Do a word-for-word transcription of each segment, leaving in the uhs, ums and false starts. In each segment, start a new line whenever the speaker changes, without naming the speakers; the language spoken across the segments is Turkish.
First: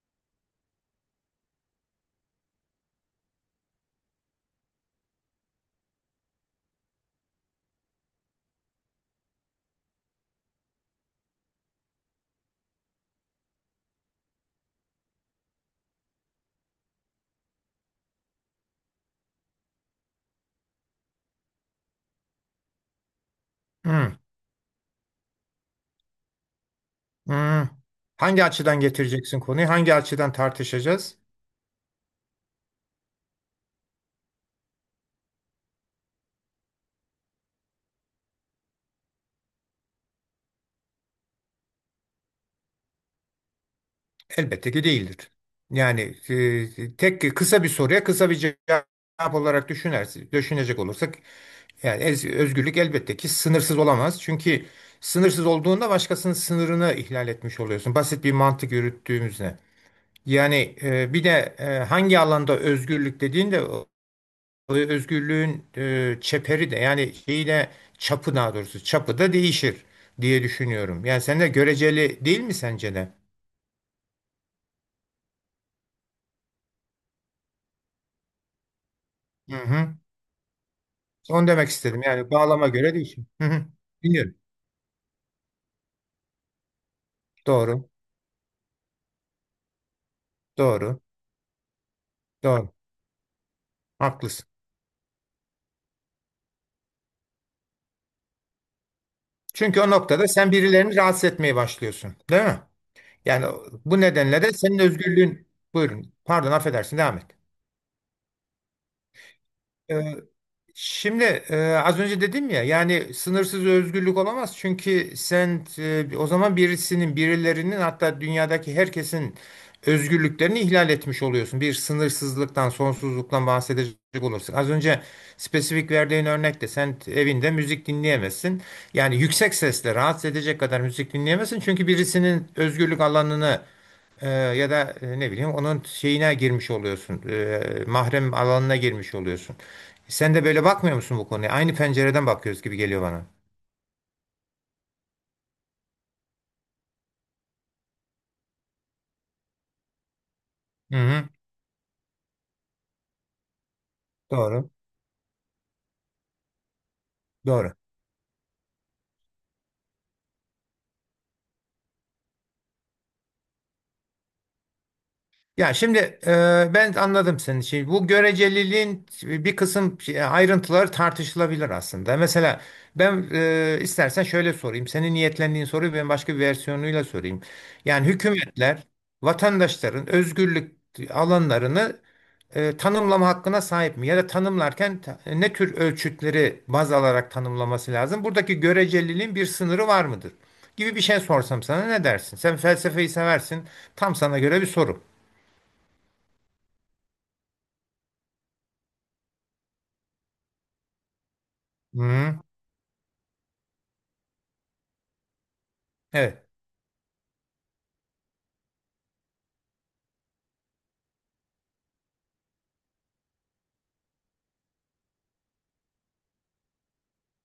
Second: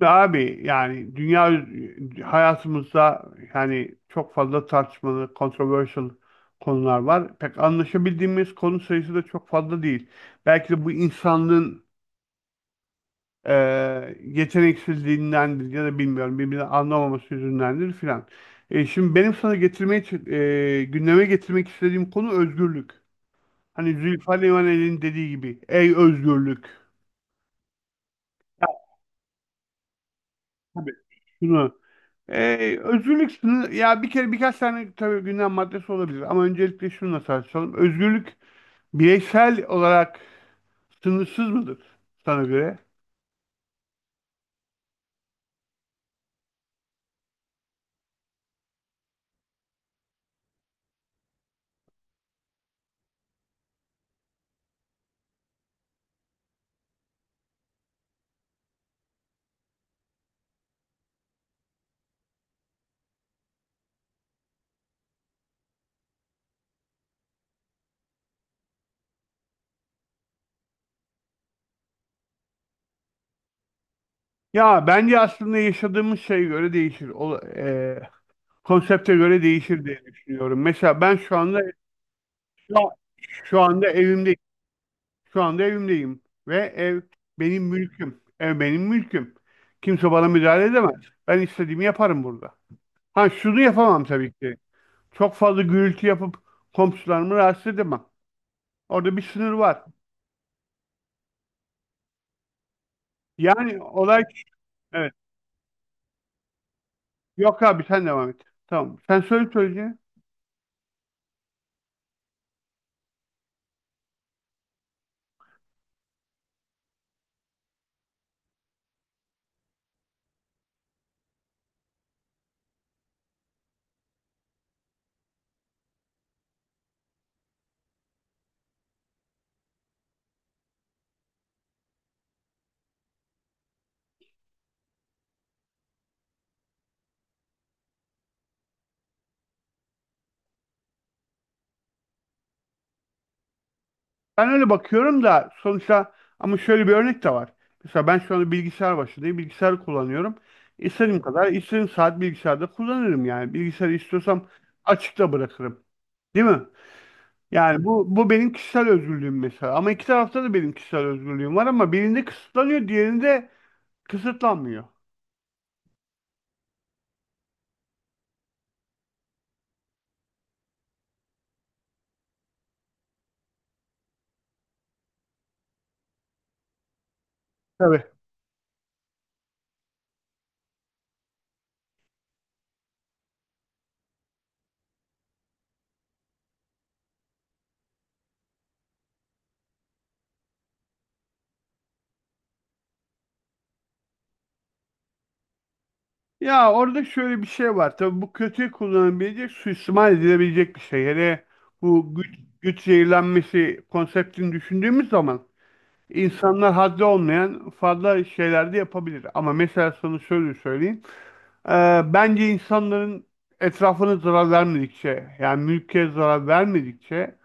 Abi, yani dünya hayatımızda yani çok fazla tartışmalı, controversial konular var. Pek anlaşabildiğimiz konu sayısı da çok fazla değil. Belki de bu insanlığın e, yeteneksizliğindendir ya da bilmiyorum, birbirini anlamaması yüzündendir filan. E, şimdi benim sana getirmeye, ç- e, gündeme getirmek istediğim konu özgürlük. Hani
Hmm,
Zülfü Livaneli'nin dediği gibi, ey özgürlük.
hmm. Hangi açıdan getireceksin konuyu? Hangi açıdan
Tabii.
tartışacağız?
Şunu Ee, özgürlük sınır, ya bir kere birkaç tane tabii gündem maddesi olabilir ama öncelikle şununla tartışalım. Özgürlük bireysel olarak sınırsız mıdır sana göre?
Elbette ki değildir. Yani e, tek kısa bir soruya kısa bir cevap olarak düşünersin, düşünecek olursak yani ez- özgürlük elbette ki sınırsız olamaz. Çünkü sınırsız olduğunda başkasının sınırını ihlal etmiş oluyorsun. Basit bir mantık yürüttüğümüzde. Yani e, bir de e, hangi alanda özgürlük dediğinde özgürlüğün e, çeperi de yani şeyi de çapı daha doğrusu çapı da değişir diye düşünüyorum. Yani sen de göreceli değil mi sence de?
Ya bence aslında yaşadığımız şeye göre değişir. O, e, konsepte göre
Hı
değişir
hı.
diye düşünüyorum. Mesela ben şu
Onu
anda
demek istedim. Yani bağlama
şu,
göre değişir. Hı
şu
hı.
anda
Biliyorum.
evimdeyim. Şu anda evimdeyim ve ev benim
Doğru.
mülküm. Ev benim mülküm. Kimse bana müdahale edemez.
Doğru.
Ben istediğimi yaparım burada.
Doğru.
Ha şunu yapamam tabii
Haklısın.
ki. Çok fazla gürültü yapıp komşularımı rahatsız edemem. Orada bir sınır
Çünkü
var.
o noktada sen birilerini rahatsız etmeye başlıyorsun. Değil mi? Yani
Yani
bu
olay,
nedenle de senin
evet.
özgürlüğün buyurun. Pardon affedersin devam
Yok abi, sen devam et. Tamam. Sen söyle
et.
söyleyeceğini.
Şimdi e, az önce dedim ya yani sınırsız özgürlük olamaz çünkü sen e, o zaman birisinin birilerinin hatta dünyadaki herkesin özgürlüklerini ihlal etmiş oluyorsun. Bir sınırsızlıktan, sonsuzluktan bahsedecek olursak. Az önce spesifik verdiğin örnekte sen evinde müzik dinleyemezsin. Yani yüksek sesle rahatsız edecek kadar müzik dinleyemezsin çünkü birisinin özgürlük alanını e, ya da e, ne bileyim onun şeyine girmiş oluyorsun. E, mahrem alanına girmiş oluyorsun. Sen de böyle bakmıyor musun bu konuya? Aynı pencereden bakıyoruz gibi geliyor bana.
Ben öyle bakıyorum da sonuçta, ama şöyle bir örnek de var. Mesela ben şu anda bilgisayar başındayım. Bilgisayar kullanıyorum.
Hı
İstediğim
hı.
kadar, istediğim saat bilgisayarda kullanırım yani. Bilgisayarı istiyorsam
Doğru.
açıkta bırakırım. Değil mi?
Doğru.
Yani bu bu benim kişisel özgürlüğüm mesela. Ama iki tarafta da benim kişisel özgürlüğüm var, ama birinde kısıtlanıyor, diğerinde kısıtlanmıyor.
Ya şimdi e, ben anladım senin şeyi. Bu göreceliliğin bir kısım şey- ayrıntıları tartışılabilir aslında. Mesela ben e, istersen şöyle sorayım. Senin niyetlendiğin soruyu ben başka bir versiyonuyla sorayım.
Tabii.
Yani hükümetler vatandaşların özgürlük alanlarını e, tanımlama hakkına sahip mi? Ya da tanımlarken ta- e, ne tür ölçütleri baz alarak tanımlaması lazım? Buradaki göreceliliğin bir sınırı var mıdır? Gibi bir şey sorsam sana ne dersin? Sen felsefeyi seversin. Tam sana göre bir soru.
Ya orada şöyle bir şey var. Tabii, bu kötüye kullanılabilecek, suistimal edilebilecek bir şey. Hele bu güç,
Hı,
güç zehirlenmesi konseptini düşündüğümüz zaman
evet.
insanlar haddi olmayan fazla şeyler de yapabilir. Ama mesela sana şöyle söyleyeyim. Ee, bence insanların etrafına zarar vermedikçe, yani mülke zarar vermedikçe,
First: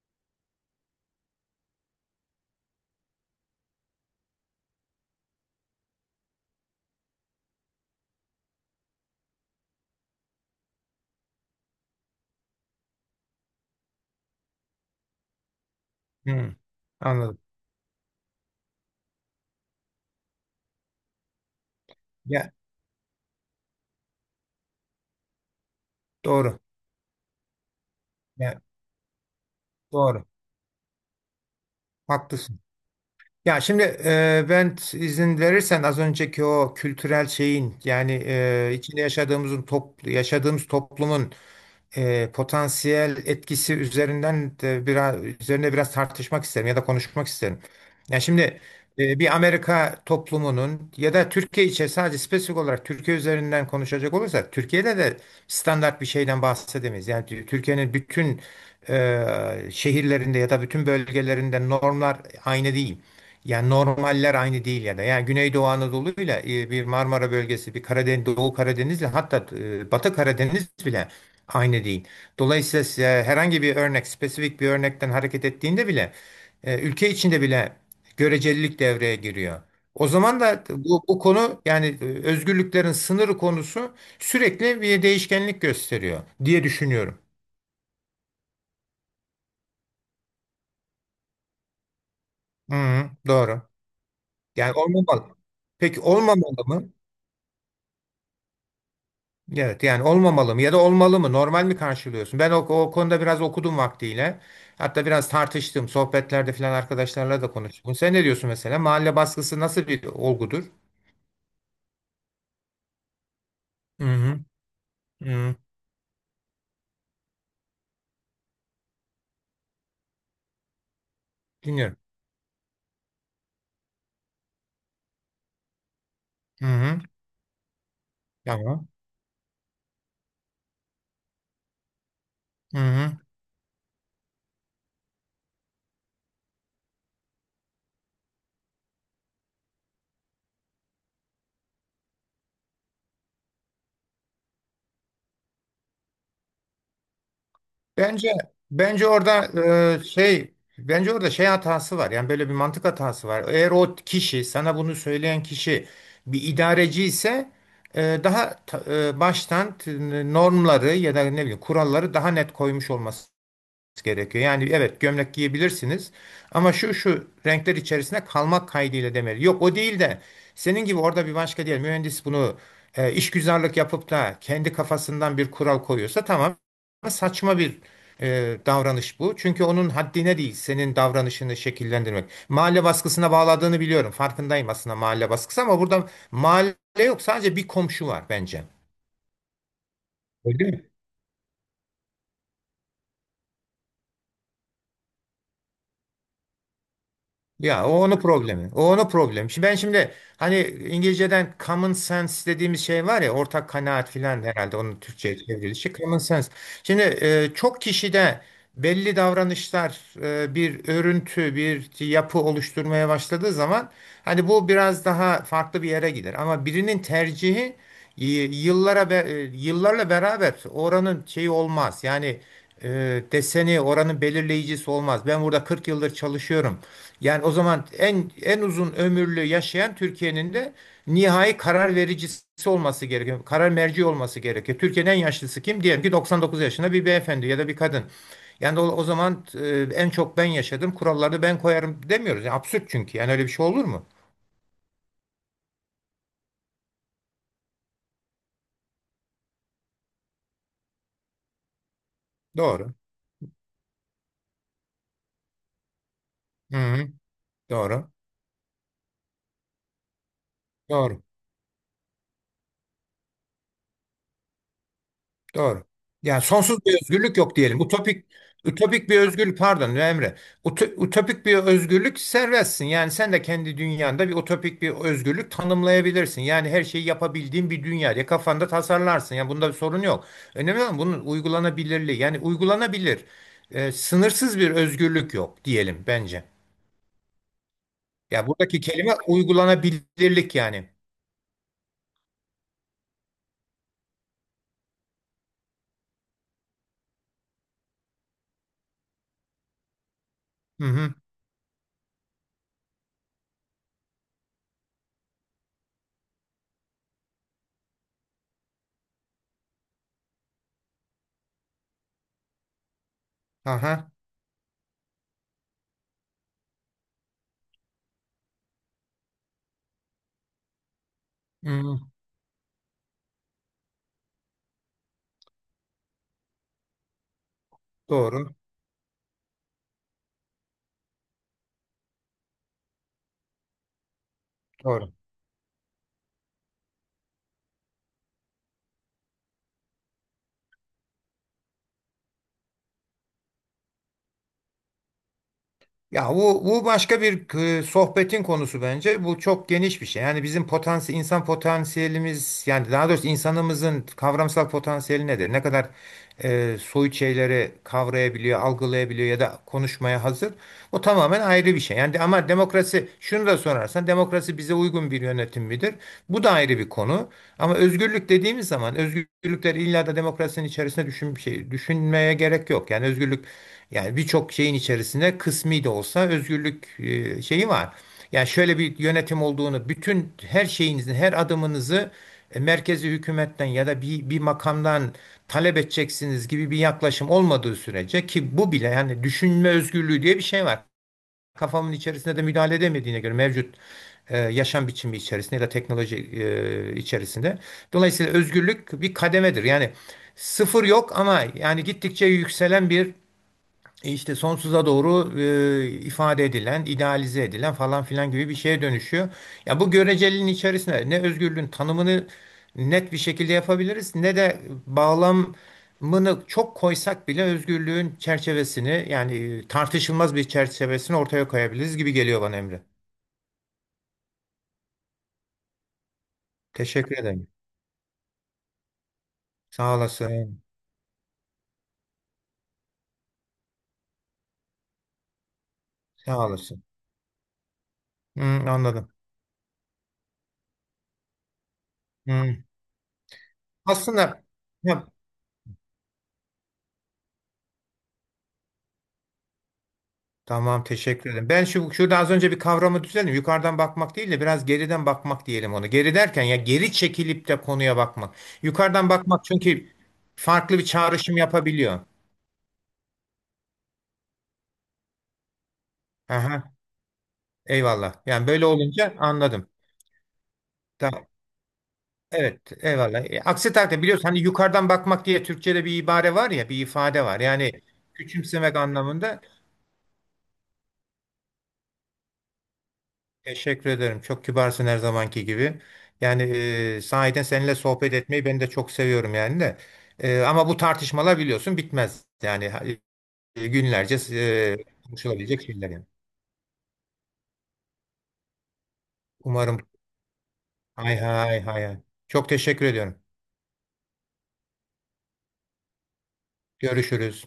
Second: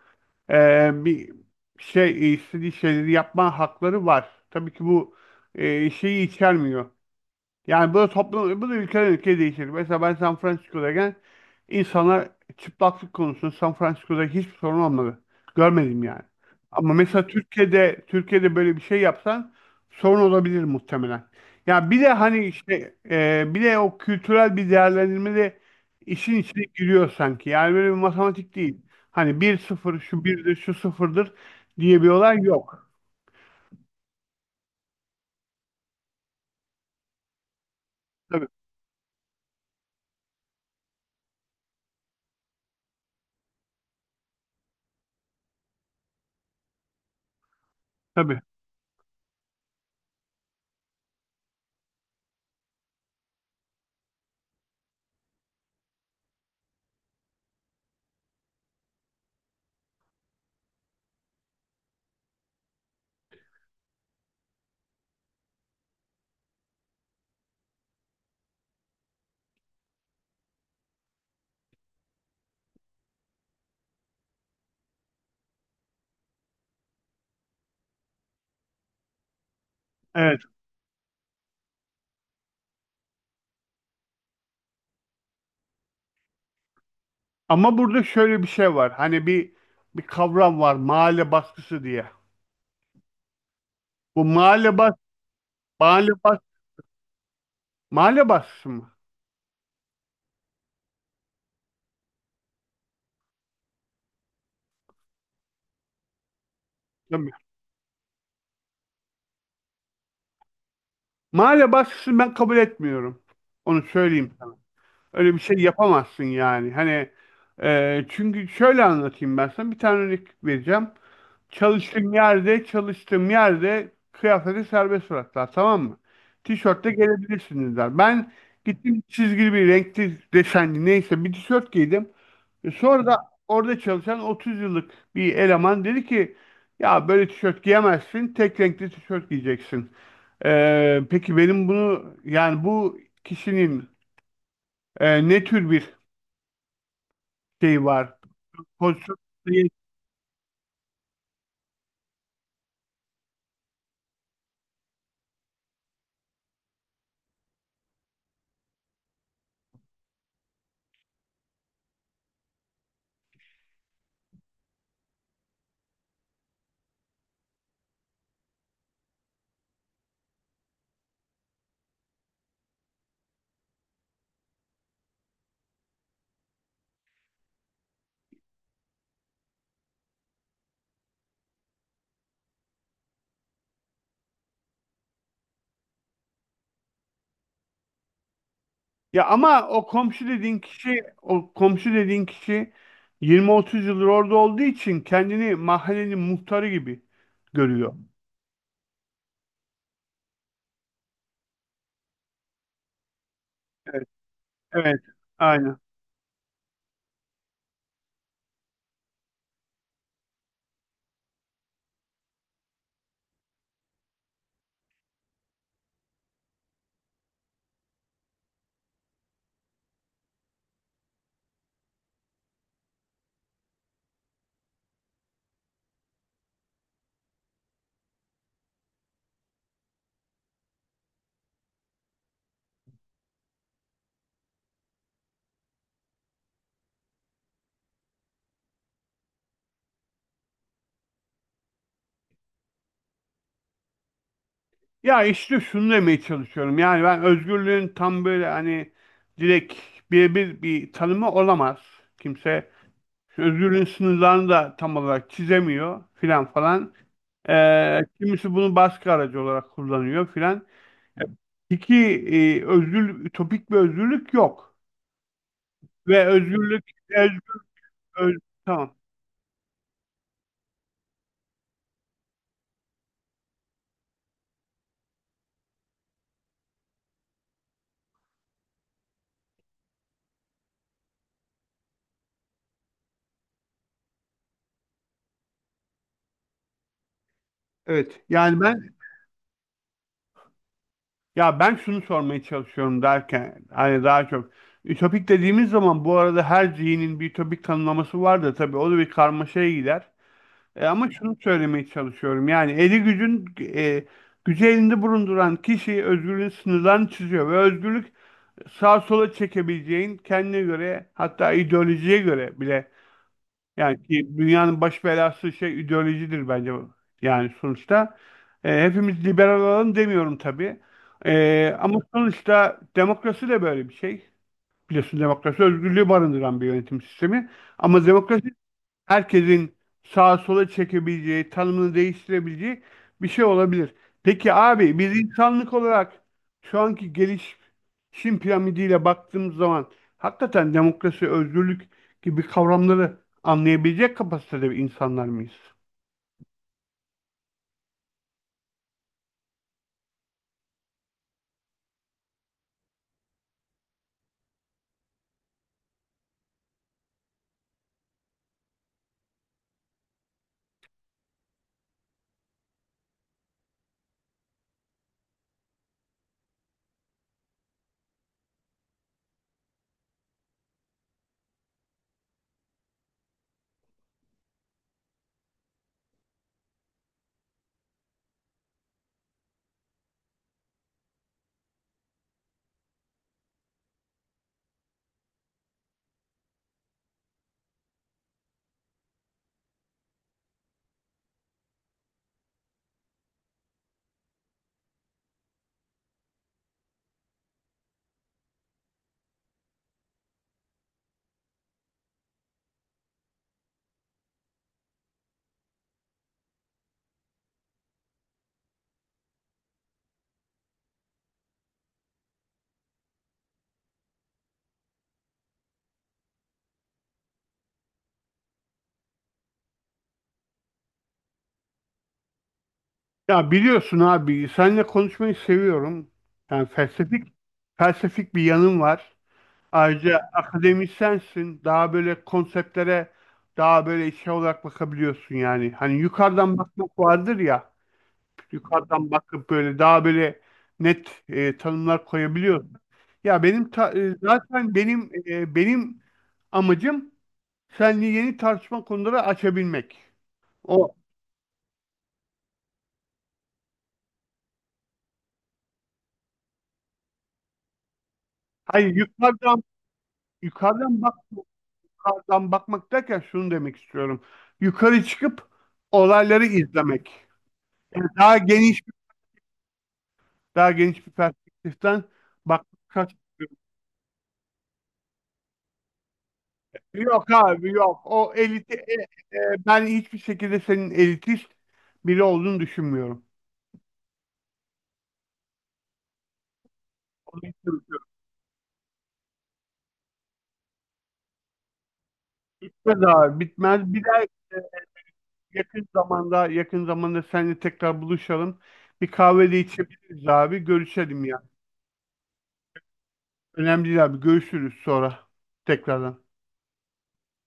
ee, bir şey istediği şeyleri yapma hakları var. Tabii ki bu ee, şeyi içermiyor. Yani bu da toplum, bu da ülkeden ülkeye değişir. Mesela ben San Francisco'dayken insanlar çıplaklık konusunda San Francisco'da hiçbir sorun olmadı. Görmedim yani.
Hı,
Ama mesela
anladım.
Türkiye'de Türkiye'de böyle bir şey yapsan sorun olabilir muhtemelen. Ya bir de hani
Ya
işte, e, bir de o kültürel bir değerlendirme de işin
doğru.
içine giriyor sanki. Yani böyle bir matematik
Ya
değil. Hani bir sıfır, şu
doğru.
birdir şu sıfırdır diye bir olay
Haklısın.
yok.
Ya şimdi e, ben izin verirsen az önceki o kültürel şeyin yani
Tabii,
e, içinde yaşadığımızın top, yaşadığımız toplumun e, potansiyel etkisi üzerinden de biraz üzerine biraz tartışmak isterim ya da konuşmak isterim. Yani
tabii.
şimdi e, bir Amerika toplumunun ya da Türkiye için sadece spesifik olarak Türkiye üzerinden konuşacak olursak Türkiye'de de standart bir şeyden bahsedemeyiz. Yani Tü- Türkiye'nin bütün e, şehirlerinde ya da bütün bölgelerinde normlar aynı değil. Yani normaller aynı değil ya da yani Güneydoğu Anadolu'yla e, bir Marmara bölgesi, bir Karadeniz, Doğu Karadeniz'le hatta e, Batı Karadeniz bile aynı değil. Dolayısıyla size herhangi bir örnek, spesifik bir örnekten hareket ettiğinde bile e, ülke içinde bile görecelilik devreye giriyor. O
Evet.
zaman da bu, bu konu yani e, özgürlüklerin sınırı konusu sürekli bir değişkenlik gösteriyor diye düşünüyorum.
Ama burada şöyle bir şey var. Hani bir bir kavram var, mahalle baskısı diye.
Hı, doğru.
Bu
Yani
mahalle bas
olmamalı. Peki
mahalle bas
olmamalı mı?
mahalle baskısı mı?
Evet yani olmamalı mı ya da olmalı mı normal mi karşılıyorsun? Ben o, o konuda biraz okudum vaktiyle. Hatta biraz tartıştım sohbetlerde falan
Tabii.
arkadaşlarla da konuştum. Sen ne diyorsun mesela? Mahalle baskısı nasıl bir olgudur?
Mahalle baskısını ben kabul etmiyorum. Onu
Hı
söyleyeyim
hı.
sana.
Hı
Öyle bir
hı.
şey yapamazsın yani. Hani, e, çünkü şöyle anlatayım ben sana. Bir tane örnek vereceğim.
Dinliyorum.
Çalıştığım yerde, çalıştığım yerde kıyafeti serbest bıraktılar, tamam mı?
Hı
Tişörtle
hı.
gelebilirsiniz, der. Ben
Tamam.
gittim, çizgili bir renkli desenli neyse bir tişört giydim. E,
Hı
Sonra
hı.
da orada çalışan otuz yıllık bir eleman dedi ki, ya böyle tişört giyemezsin, tek renkli tişört giyeceksin. E, peki benim bunu yani bu kişinin e, ne tür bir şey var?
Bence bence
Pozisyon
orada
değil.
e, şey bence orada şey hatası var. Yani böyle bir mantık hatası var. Eğer o kişi sana bunu söyleyen kişi bir idareci ise e, daha ta- e, baştan t- normları ya da ne bileyim kuralları daha net koymuş olması gerekiyor. Yani evet gömlek giyebilirsiniz ama şu şu renkler içerisinde kalmak kaydıyla demeli. Yok o değil de senin gibi orada bir başka diyelim mühendis bunu e, işgüzarlık yapıp da kendi kafasından bir kural koyuyorsa tamam saçma bir e, davranış bu. Çünkü onun haddine değil senin davranışını şekillendirmek. Mahalle baskısına bağladığını biliyorum. Farkındayım aslında mahalle baskısı ama burada mahalle yok sadece bir komşu var bence.
Ya ama o komşu dediğin
Öyle mi?
kişi o komşu dediğin kişi yirmi otuz yıldır orada olduğu için kendini mahallenin muhtarı gibi
Ya o
görüyor.
onun problemi. O onun problemi. Şimdi ben şimdi hani İngilizceden common sense dediğimiz şey var ya ortak
Evet,
kanaat filan herhalde onun
evet,
Türkçe'ye
aynen.
çevrilişi common sense. Şimdi e, çok kişide belli davranışlar e, bir örüntü, bir yapı oluşturmaya başladığı zaman hani bu biraz daha farklı bir yere gider. Ama birinin tercihi y- yıllara be- e, yıllarla beraber oranın şeyi olmaz. Yani e, deseni oranın belirleyicisi olmaz. Ben burada kırk yıldır çalışıyorum. Yani o zaman en en uzun ömürlü yaşayan Türkiye'nin de nihai karar vericisi olması gerekiyor. Karar merci olması gerekiyor. Türkiye'nin en yaşlısı kim? Diyelim ki doksan dokuz yaşında bir beyefendi ya da bir kadın. Yani o, o zaman e, en çok ben yaşadım, kuralları ben koyarım demiyoruz. Yani absürt çünkü. Yani öyle bir şey olur mu?
Ya işte şunu demeye çalışıyorum. Yani ben özgürlüğün tam böyle hani direkt birebir bir tanımı olamaz. Kimse
Doğru.
özgürlüğün sınırlarını da tam olarak çizemiyor filan
Hı
falan.
hı.
Ee,
Doğru.
kimisi bunu baskı aracı olarak kullanıyor filan.
Doğru.
İki, e, özgür ütopik bir özgürlük yok.
Doğru.
Ve
Yani sonsuz
özgürlük
bir
öz,
özgürlük yok diyelim. Utopik
öz- tamam.
utopik bir özgürlük pardon Emre. Uto- Utopik bir özgürlük serbestsin. Yani sen de kendi dünyanda bir utopik bir özgürlük tanımlayabilirsin. Yani her şeyi yapabildiğin bir dünya diye kafanda tasarlarsın. Yani bunda bir sorun yok. Önemli olan bunun uygulanabilirliği. Yani uygulanabilir. E, sınırsız bir özgürlük yok diyelim bence.
Evet.
Ya
Yani
buradaki
ben
kelime uygulanabilirlik yani.
Ya ben şunu sormaya çalışıyorum derken hani daha çok ütopik dediğimiz zaman, bu arada her zihnin bir ütopik tanımlaması var da tabii, o da bir karmaşaya gider.
Hı
E, ama
hı.
şunu söylemeye çalışıyorum, yani eli gücün e, gücü elinde bulunduran kişi özgürlüğün sınırlarını çiziyor ve özgürlük sağa sola çekebileceğin, kendine göre, hatta ideolojiye göre bile, yani
Aha.
ki dünyanın baş belası şey ideolojidir bence. Yani sonuçta e, hepimiz liberal olalım demiyorum tabii. E, ama
Hı,
sonuçta demokrasi de böyle bir şey. Biliyorsun, demokrasi özgürlüğü barındıran bir yönetim sistemi. Ama
doğru.
demokrasi herkesin sağa sola çekebileceği, tanımını değiştirebileceği bir şey olabilir. Peki abi,
Doğru.
biz insanlık olarak şu anki geliş Çin piramidiyle baktığımız zaman hakikaten demokrasi, özgürlük gibi kavramları anlayabilecek kapasitede insanlar mıyız?
Ya bu, bu başka bir e, sohbetin konusu bence. Bu çok geniş bir şey. Yani bizim potansiyel, insan potansiyelimiz yani daha doğrusu insanımızın kavramsal potansiyeli nedir? Ne kadar e, soyut şeyleri kavrayabiliyor, algılayabiliyor ya da konuşmaya hazır. O tamamen ayrı bir şey. şey. Yani de- ama demokrasi şunu da sorarsan demokrasi bize uygun bir yönetim midir? Bu da ayrı bir konu. Ama özgürlük dediğimiz zaman özgürlükler illa da demokrasinin içerisinde düşün, şey, düşünmeye gerek yok. Yani özgürlük yani birçok şeyin içerisinde kısmi de olsa özgürlük e, şeyi var. Yani şöyle bir yönetim olduğunu bütün her şeyinizin her adımınızı e, merkezi hükümetten ya da bir, bir makamdan talep edeceksiniz gibi bir yaklaşım olmadığı sürece ki bu bile yani düşünme özgürlüğü diye bir şey var kafamın içerisinde de müdahale edemediğine göre mevcut e, yaşam biçimi içerisinde ya da teknoloji e, içerisinde. Dolayısıyla özgürlük bir kademedir. Yani sıfır yok ama yani gittikçe yükselen bir e işte sonsuza doğru e, ifade edilen, idealize edilen falan filan gibi bir şeye dönüşüyor. Ya bu göreceliliğin içerisinde ne özgürlüğün tanımını net bir şekilde yapabiliriz ne de bağlamını çok koysak bile özgürlüğün çerçevesini yani e, tartışılmaz bir çerçevesini ortaya koyabiliriz gibi geliyor bana Emre.
Ya biliyorsun abi, seninle konuşmayı seviyorum. Yani
Teşekkür
felsefik
ederim.
felsefik bir yanım var.
Sağ
Ayrıca
olasın.
akademisyensin. Daha böyle konseptlere daha böyle şey olarak bakabiliyorsun yani. Hani
Sağ
yukarıdan
olasın.
bakmak vardır ya.
Hı, anladım.
Yukarıdan bakıp böyle daha böyle net e, tanımlar
Hı.
koyabiliyorsun. Ya benim ta- e,
Aslında
zaten
ya.
benim e, benim amacım seninle yeni tartışma konuları açabilmek.
Tamam,
O
teşekkür ederim. Ben şu şurada az önce bir kavramı düzelttim. Yukarıdan bakmak değil de biraz geriden bakmak diyelim onu. Geri derken ya geri çekilip de konuya bakmak.
hayır,
Yukarıdan bakmak
yukarıdan
çünkü farklı bir
yukarıdan bak
çağrışım yapabiliyor.
yukarıdan bakmak derken şunu demek istiyorum. Yukarı çıkıp olayları
Aha,
izlemek. Yani
eyvallah.
daha
Yani böyle
geniş
olunca anladım.
daha geniş bir
Tamam.
perspektiften
Evet,
bakmak.
eyvallah. E, aksi takdirde biliyorsun hani yukarıdan bakmak diye Türkçe'de bir ibare var ya, bir ifade
Yok
var.
abi,
Yani
yok. O eliti
küçümsemek
e,
anlamında.
e, Ben hiçbir şekilde senin elitist biri olduğunu düşünmüyorum.
Teşekkür ederim. Çok kibarsın her zamanki gibi. Yani e,
Onu
sahiden
hiç
seninle
düşünmüyorum.
sohbet etmeyi ben de çok seviyorum yani de. E, ama bu tartışmalar biliyorsun bitmez. Yani
Bitmez abi,
e,
bitmez. Bir
günlerce
daha, e,
e, konuşulabilecek
yakın
şeyler yani.
zamanda yakın zamanda seninle tekrar buluşalım. Bir kahve de
Umarım.
içebiliriz abi.
Hay
Görüşelim ya.
hay hay hay. Çok teşekkür ediyorum.
Önemli değil abi. Görüşürüz sonra tekrardan.
Görüşürüz.